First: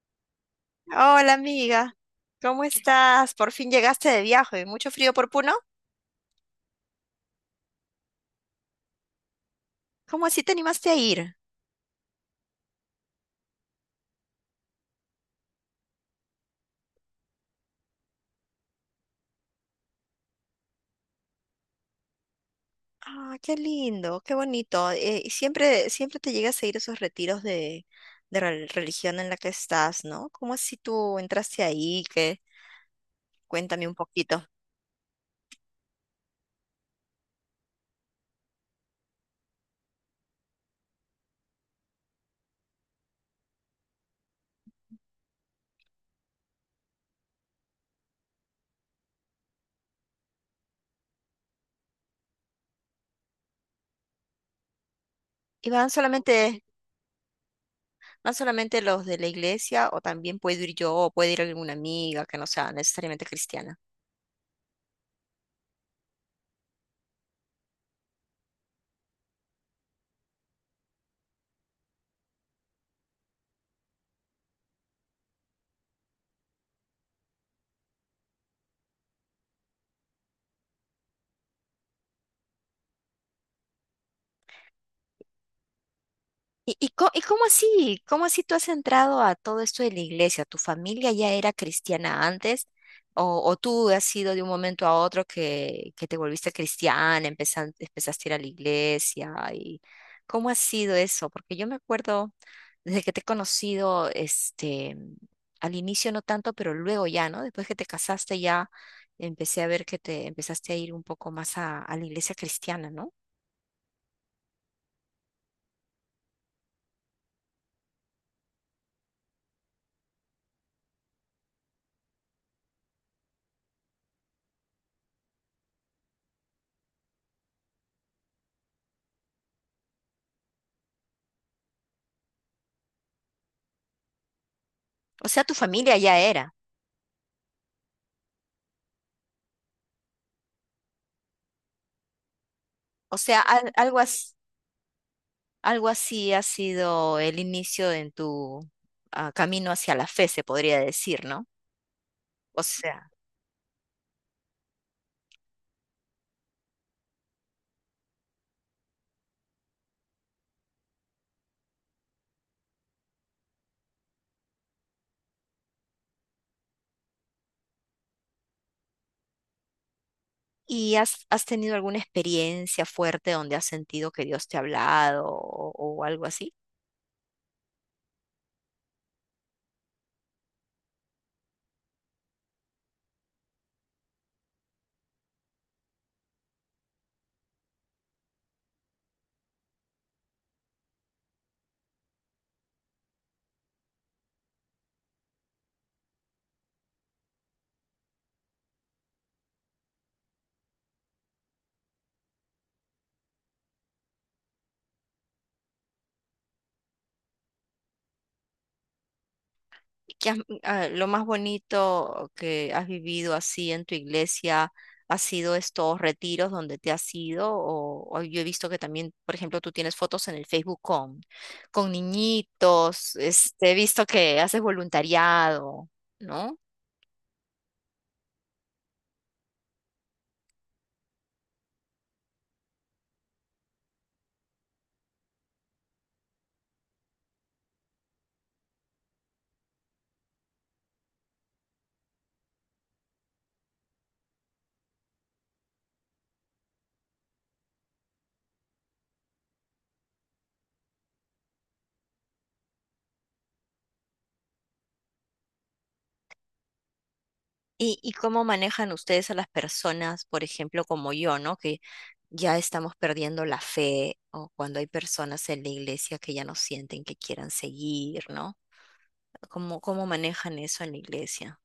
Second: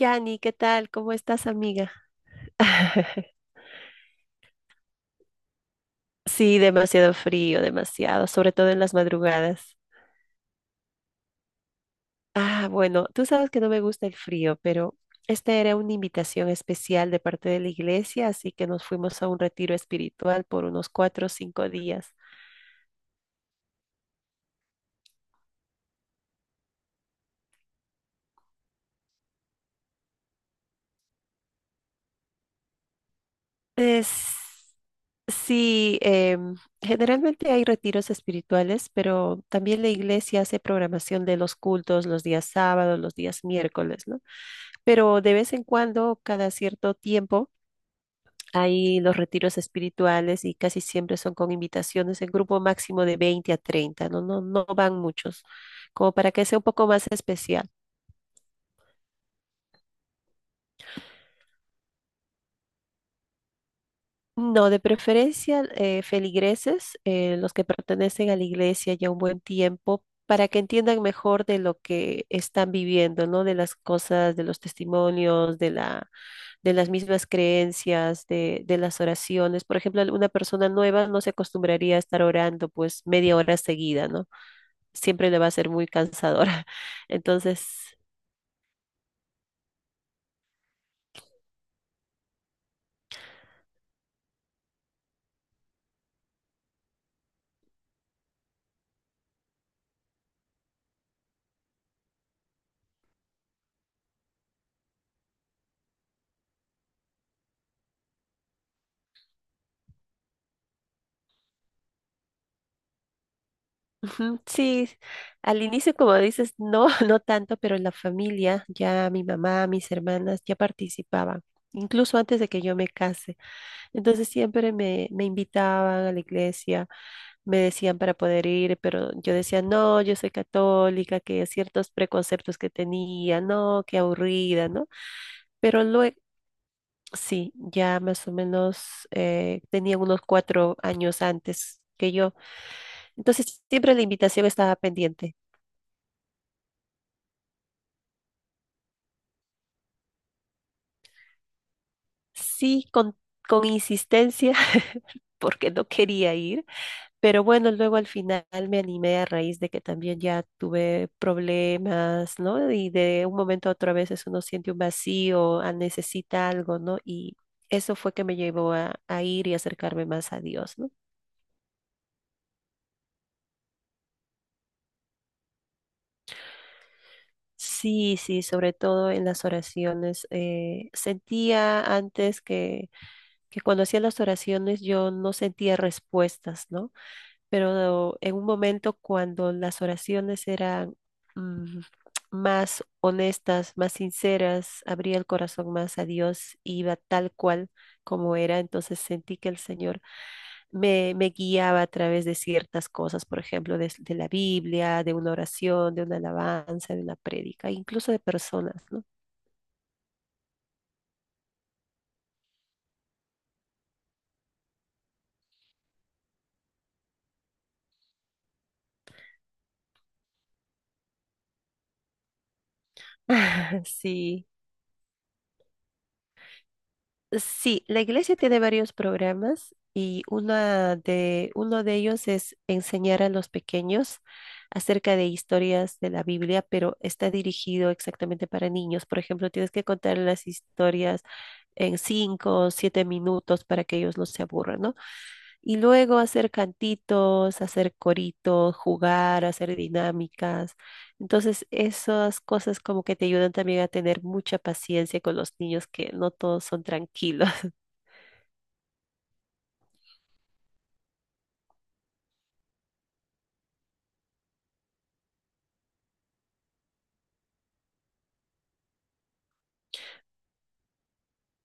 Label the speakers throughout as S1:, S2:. S1: Yani, ¿qué tal? ¿Cómo
S2: Hola
S1: estás, amiga?
S2: amiga, ¿cómo estás? Por fin llegaste de viaje, mucho frío por Puno.
S1: Sí, demasiado frío, demasiado, sobre todo en las madrugadas.
S2: ¿Cómo así te animaste a ir?
S1: Ah, bueno, tú sabes que no me gusta el frío, pero esta era una invitación especial de parte de la iglesia, así que nos fuimos a un retiro espiritual por unos 4 o 5 días.
S2: Ah, qué lindo, qué bonito. Y siempre te llegas a ir a esos retiros de religión en la que estás, ¿no? ¿Cómo así tú entraste ahí? ¿Qué? Cuéntame un poquito.
S1: Es- Sí, generalmente hay retiros espirituales, pero también la iglesia hace programación de los cultos los días sábados, los días miércoles, ¿no? Pero de vez en cuando, cada cierto tiempo, hay los retiros espirituales y casi siempre son con invitaciones en grupo máximo de 20 a 30, ¿no? No, no van muchos,
S2: ¿Y van
S1: como para que sea
S2: solamente,
S1: un poco más especial.
S2: Van solamente los de la iglesia o también puedo ir yo o puede ir alguna amiga que no sea necesariamente cristiana?
S1: No, de preferencia feligreses, los que pertenecen a la iglesia ya un buen tiempo, para que entiendan mejor de lo que están viviendo, ¿no? De las cosas, de los testimonios, de las mismas creencias, de las oraciones. Por ejemplo, una persona nueva no se acostumbraría a estar orando pues media hora seguida, ¿no? Siempre le va a ser muy cansadora.
S2: ¿Y, y, co- y cómo
S1: Entonces.
S2: así? ¿Cómo así tú has entrado a todo esto de la iglesia? ¿Tu familia ya era cristiana antes? ¿O tú has sido de un momento a otro que te volviste cristiana, empezaste a ir a la iglesia? ¿Y cómo ha sido eso? Porque yo me acuerdo desde que te he conocido, este, al inicio no tanto, pero luego ya, ¿no? Después que te casaste ya empecé a ver que te empezaste a ir un poco más a la iglesia cristiana, ¿no?
S1: Ujú. Sí, al inicio, como dices, no, no tanto, pero en la familia ya mi mamá, mis hermanas ya participaban, incluso antes de que yo me case. Entonces siempre me invitaban a la iglesia, me decían para poder ir, pero yo decía, no, yo soy católica, que ciertos preconceptos que tenía, no, qué aburrida, ¿no?
S2: O sea, tu
S1: Pero
S2: familia
S1: lue-
S2: ya era.
S1: Sí, ya más o menos tenía unos 4 años antes que yo.
S2: O sea,
S1: Entonces siempre
S2: algo
S1: la
S2: así.
S1: invitación estaba pendiente.
S2: Algo así ha sido el inicio en tu camino hacia la fe, se podría decir, ¿no? O
S1: Sí,
S2: sea,
S1: con insistencia, porque no quería ir, pero bueno, luego al final me animé a raíz de que también ya tuve problemas, ¿no? Y de un momento a otro a veces uno siente un vacío, ah, necesita algo, ¿no? Y eso fue que me llevó a ir y acercarme más a Dios, ¿no?
S2: ¿y has tenido alguna experiencia fuerte donde has sentido que Dios te ha hablado o algo así?
S1: Sí, sí, sobre todo en las oraciones. Sentía antes que cuando hacía las oraciones yo no sentía respuestas, ¿no? Pero en un momento cuando las oraciones eran mm, más honestas, más sinceras, abría el corazón más a Dios, iba tal cual como era, entonces sentí que el Señor me guiaba a través de ciertas cosas, por ejemplo, de la Biblia, de una oración, de una alabanza, de una prédica, incluso de personas, ¿no?
S2: ¿ Lo más bonito que has vivido así en tu iglesia ha sido estos retiros donde te has ido? O yo he visto que también, por ejemplo, tú tienes fotos en el Facebook con niñitos, este, he visto que
S1: Sí.
S2: haces voluntariado, ¿no?
S1: Sí, la iglesia tiene varios programas y uno de ellos es enseñar a los pequeños acerca de historias de la Biblia, pero está dirigido exactamente para niños. Por ejemplo, tienes que contar las historias en 5 o 7 minutos para que ellos no se aburran, ¿no? Y luego hacer cantitos, hacer coritos, jugar, hacer dinámicas. Entonces, esas cosas como que te ayudan también a tener mucha paciencia con los niños, que no todos son tranquilos.
S2: Y cómo manejan ustedes a las personas, por ejemplo, como yo, ¿no? Que ya estamos perdiendo la fe o cuando hay personas en la iglesia que ya no sienten que quieran seguir, ¿no? ¿Cómo, cómo manejan eso en la iglesia?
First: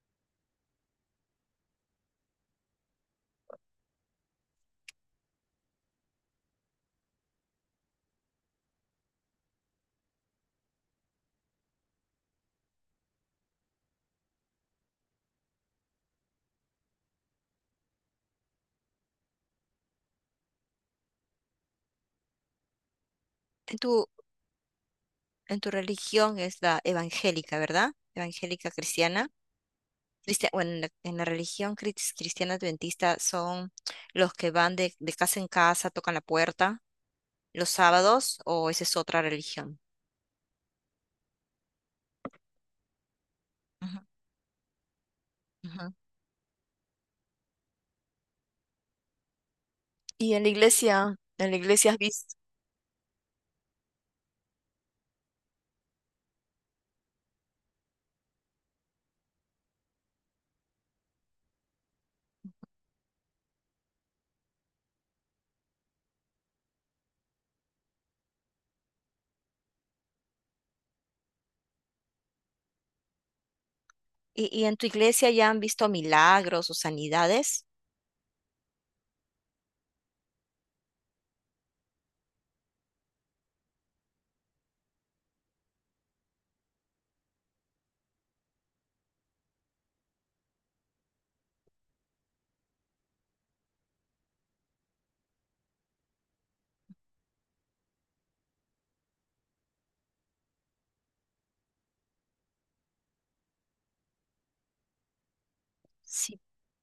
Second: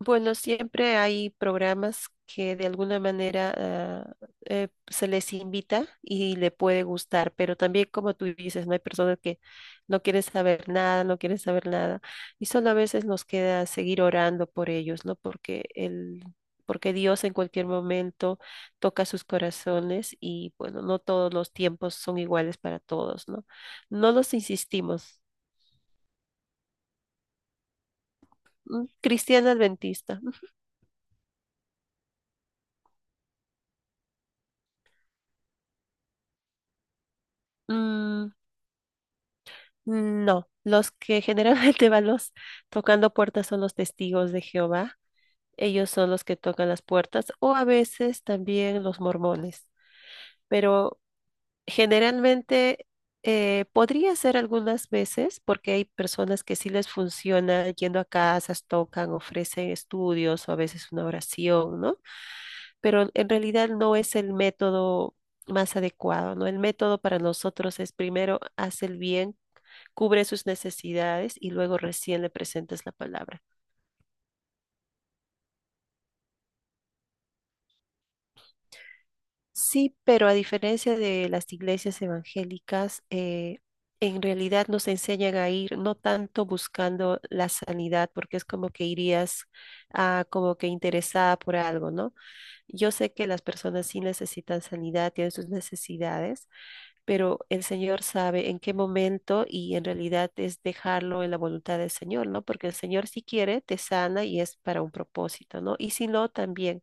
S1: Bueno, siempre hay programas que de alguna manera se les invita y le puede gustar, pero también como tú dices, no hay personas que no quieren saber nada, no quieren saber nada, y solo a veces nos queda seguir orando por ellos, ¿no? Porque Dios en cualquier momento toca sus corazones y bueno, no todos los tiempos son iguales para todos, ¿no?
S2: En tu,
S1: No los insistimos.
S2: en tu religión es la evangélica, ¿verdad? Evangélica cristiana.
S1: Cristiana adventista.
S2: Bueno, en la religión cristiana adventista son los que van de casa en casa, tocan la puerta los
S1: Mm,
S2: sábados, o esa es otra religión.
S1: No, los que generalmente van los tocando puertas son los
S2: Ujú,
S1: testigos de Jehová. Ellos
S2: ujú.
S1: son los que tocan las puertas o a veces también los mormones.
S2: Y
S1: Pero
S2: en la iglesia has visto.
S1: generalmente podría ser algunas veces porque hay personas que sí les funciona yendo a casas, tocan, ofrecen estudios o a veces una oración, ¿no? Pero en realidad no es el método más adecuado, ¿no? El método para nosotros es primero haz el bien cubre sus necesidades y luego recién le presentas la palabra.
S2: Y en tu iglesia ya han visto milagros o sanidades?
S1: Sí, pero a diferencia de las iglesias evangélicas, en realidad nos enseñan a ir no tanto buscando la sanidad, porque es como que irías como que interesada por algo, ¿no? Yo sé que las personas sí necesitan sanidad, tienen sus necesidades, pero el Señor sabe en qué momento y en realidad es dejarlo en la voluntad del Señor, ¿no? Porque el Señor si quiere te sana y es para un propósito, ¿no? Y si no, también.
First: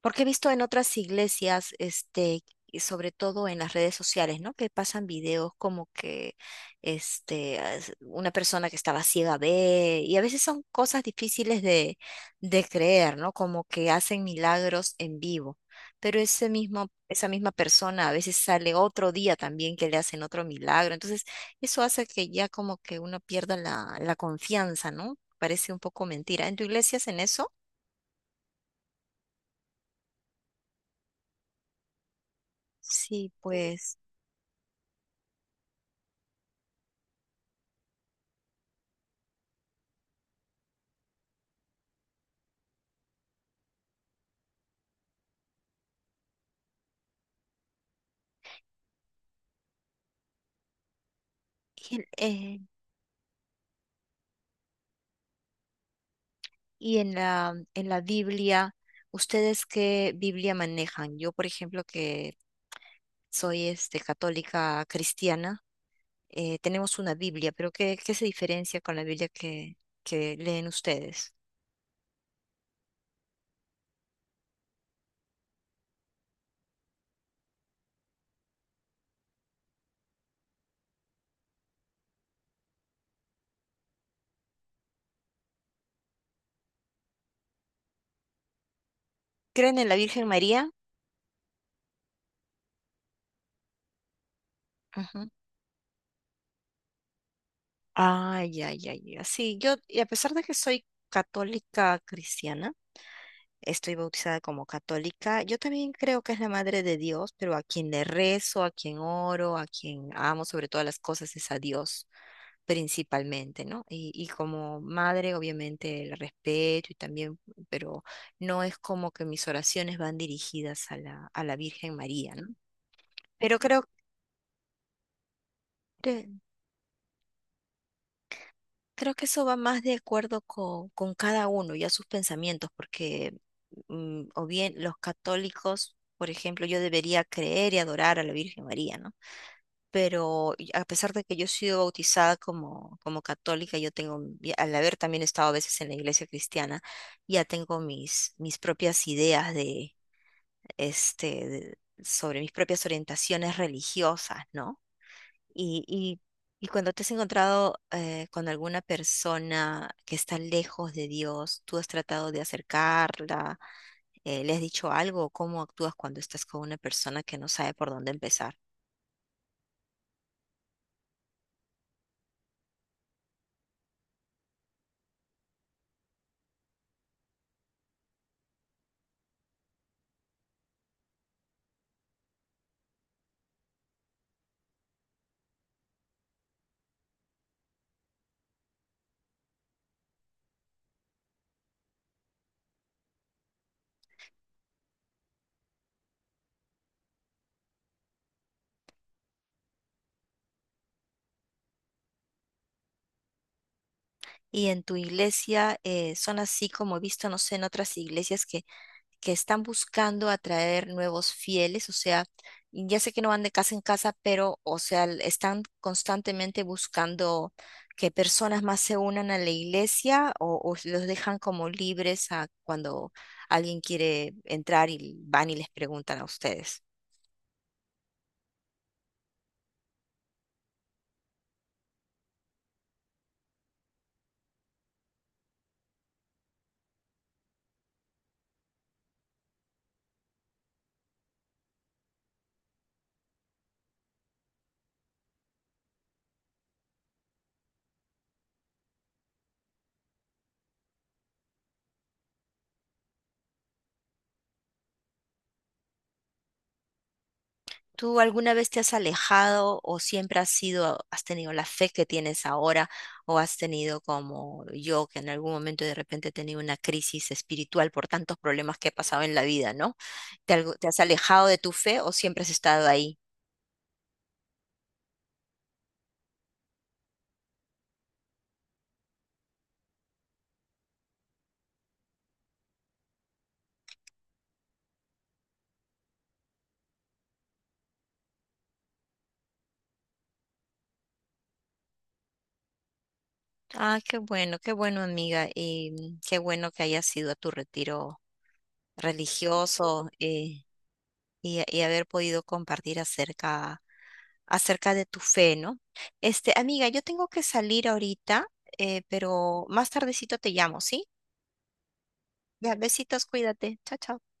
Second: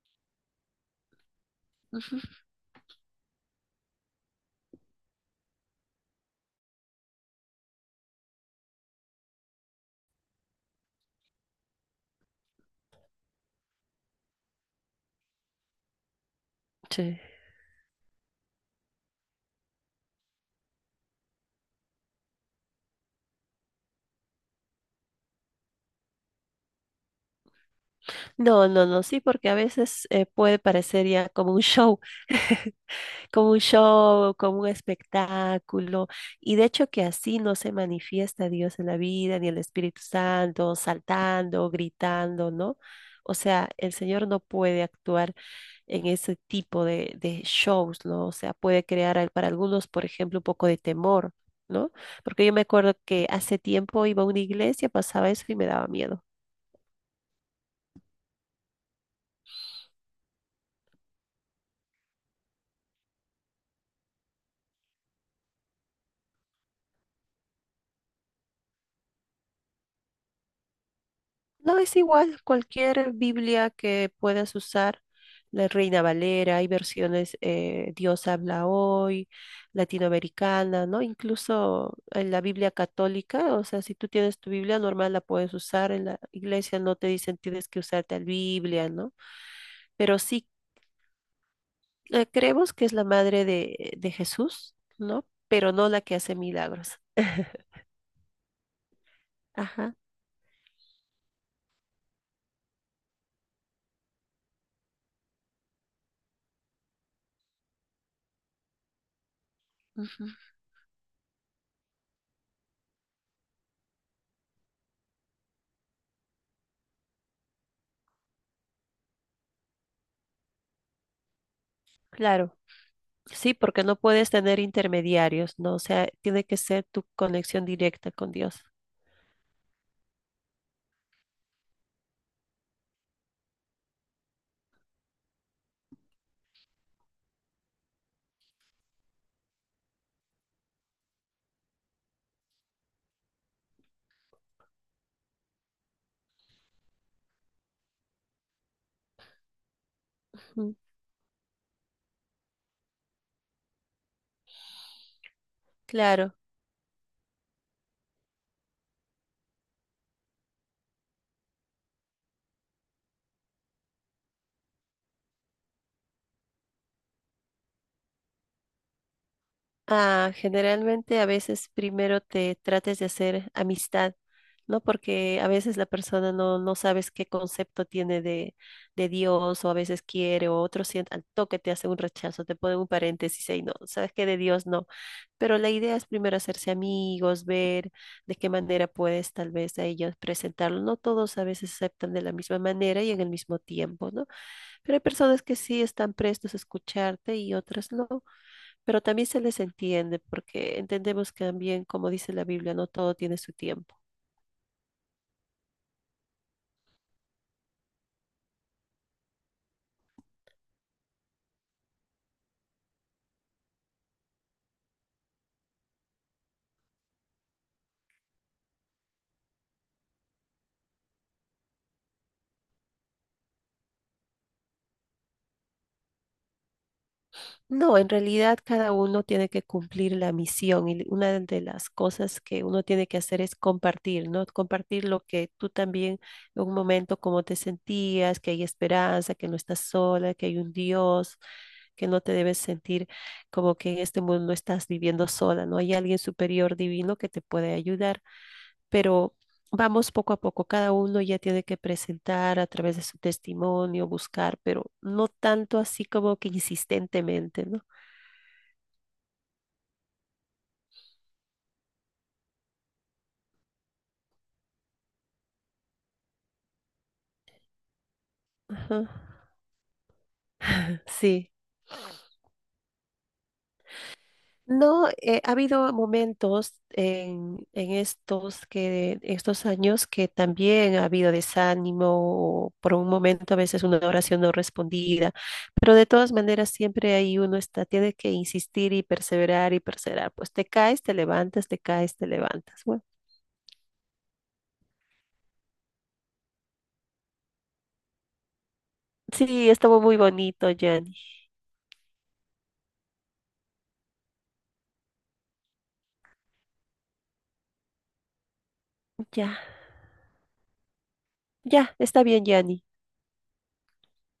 S2: Porque he visto en otras iglesias,
S1: Ujú.
S2: este, y sobre todo en las redes sociales, ¿no? Que pasan videos como que, este, una persona que estaba ciega ve, y a veces son cosas difíciles de creer, ¿no? Como que hacen milagros en vivo. Pero ese mismo,
S1: Sí.
S2: esa misma persona a veces sale otro día también que le hacen otro milagro. Entonces, eso hace que ya como que uno pierda la, la confianza, ¿no? Parece un poco mentira. ¿En tu iglesia hacen eso?
S1: No, no, no, sí, porque a veces puede parecer ya como un show,
S2: Sí,
S1: como un
S2: pues.
S1: show, como un espectáculo. Y de hecho que así no se manifiesta Dios en la vida, ni el Espíritu Santo, saltando, gritando, ¿no? O sea, el Señor no puede actuar en ese tipo de shows, ¿no? O sea, puede crear para algunos, por ejemplo, un poco de temor, ¿no?
S2: y el-
S1: Porque yo
S2: eh,
S1: me acuerdo que hace tiempo iba a una iglesia, pasaba eso y me daba miedo.
S2: Y en la Biblia, ¿ustedes qué Biblia manejan? Yo, por ejemplo, que soy este, católica cristiana, tenemos una Biblia, pero ¿qué, qué se diferencia con la Biblia que leen ustedes?
S1: No, es igual, cualquier Biblia que puedas usar, la Reina Valera, hay versiones Dios habla hoy, latinoamericana, ¿no? Incluso en la Biblia católica, o sea, si tú tienes tu Biblia normal, la puedes usar, en la iglesia no te dicen tienes que usar tal Biblia, ¿no?
S2: ¿Creen en la
S1: Pero
S2: Virgen
S1: sí
S2: María?
S1: creemos que es la madre de Jesús, ¿no?
S2: Ujú.
S1: Pero no la que hace milagros.
S2: Ay, ay, ay, ya. Sí, yo,
S1: Ajá.
S2: y a pesar de que soy católica cristiana, estoy bautizada como católica, yo también creo que es la madre de Dios, pero a quien le rezo, a quien oro, a quien
S1: Ujú.
S2: amo sobre todas las cosas es a Dios. Principalmente, ¿no? Y como madre, obviamente el respeto y también, pero no es como que mis oraciones van dirigidas a la Virgen María, ¿no?
S1: Claro. Sí,
S2: Pero
S1: porque
S2: creo
S1: no puedes tener intermediarios, ¿no? O sea,
S2: que,
S1: tiene que ser tu conexión directa con Dios.
S2: creo que eso va más de acuerdo con, cada uno y a sus pensamientos, porque mm, o bien los católicos, por ejemplo, yo debería creer y adorar a la Virgen María, ¿no? Pero y a pesar de que yo he sido bautizada como, como católica, yo tengo, y al haber también estado a veces en la iglesia cristiana, ya tengo mis, mis propias ideas de,
S1: Ujú.
S2: este, sobre mis propias orientaciones religiosas, ¿no? Y, y,
S1: Claro.
S2: y cuando te has encontrado con alguna persona que está lejos de Dios, ¿tú has tratado de acercarla? ¿Le has dicho algo? ¿Cómo actúas cuando estás con una persona que no sabe por dónde empezar?
S1: Ah, generalmente a veces primero te trates de hacer amistad, ¿no? Porque a veces la persona no, no sabes qué concepto tiene de Dios o a veces quiere o otro siente, al toque te hace un rechazo, te pone un paréntesis y no, sabes que de Dios no. Pero la idea es primero hacerse amigos, ver de qué manera puedes tal vez a ellos presentarlo. No todos a veces aceptan de la misma manera y en el mismo tiempo, ¿no? Pero hay personas que sí están prestos a escucharte y otras no, pero también se les entiende porque entendemos que también, como dice la Biblia, no todo tiene su tiempo.
S2: Y en tu iglesia son así como he visto, no sé, en otras iglesias que están buscando atraer nuevos fieles, o sea, ya sé que no van de casa en casa, pero, o sea, están constantemente buscando que personas más se unan a la iglesia o los dejan como libres a cuando alguien quiere entrar y van y les preguntan a ustedes.
S1: No, en realidad cada uno tiene que cumplir la misión y una de las cosas que uno tiene que hacer es compartir, ¿no? Compartir lo que tú también en un momento cómo te sentías, que hay esperanza, que no estás sola, que hay un Dios, que no te debes sentir como que en este mundo no estás viviendo sola, ¿no? Hay alguien superior divino que te puede ayudar, pero vamos poco a poco, cada uno ya tiene que presentar a través de su testimonio, buscar, pero no tanto así como que insistentemente, ¿no?
S2: ¿Tú alguna vez te has alejado o siempre has sido, has tenido la fe que tienes ahora o has tenido como yo que en algún momento de repente he tenido una crisis espiritual por tantos problemas que he
S1: Ajá.
S2: pasado en la vida, ¿no? ¿ Te has alejado
S1: Sí.
S2: de tu fe o siempre has estado ahí?
S1: No, ha habido momentos en estos estos años que también ha habido desánimo, o por un momento a veces una oración no respondida, pero de todas maneras siempre ahí uno está, tiene que insistir y perseverar y perseverar. Pues te caes, te levantas, te caes, te levantas. Bueno,
S2: Ah, qué bueno amiga y mm, qué bueno que hayas ido a tu retiro
S1: sí, estuvo
S2: religioso.
S1: muy bonito, Gianni.
S2: Y, y haber podido compartir acerca, acerca de tu fe, ¿no? Este, amiga, yo tengo que salir ahorita, pero
S1: Ya,
S2: más tardecito te llamo, ¿sí?
S1: ya, está bien,
S2: Ya,
S1: Gianni.
S2: besitos, cuídate. Chao, chao.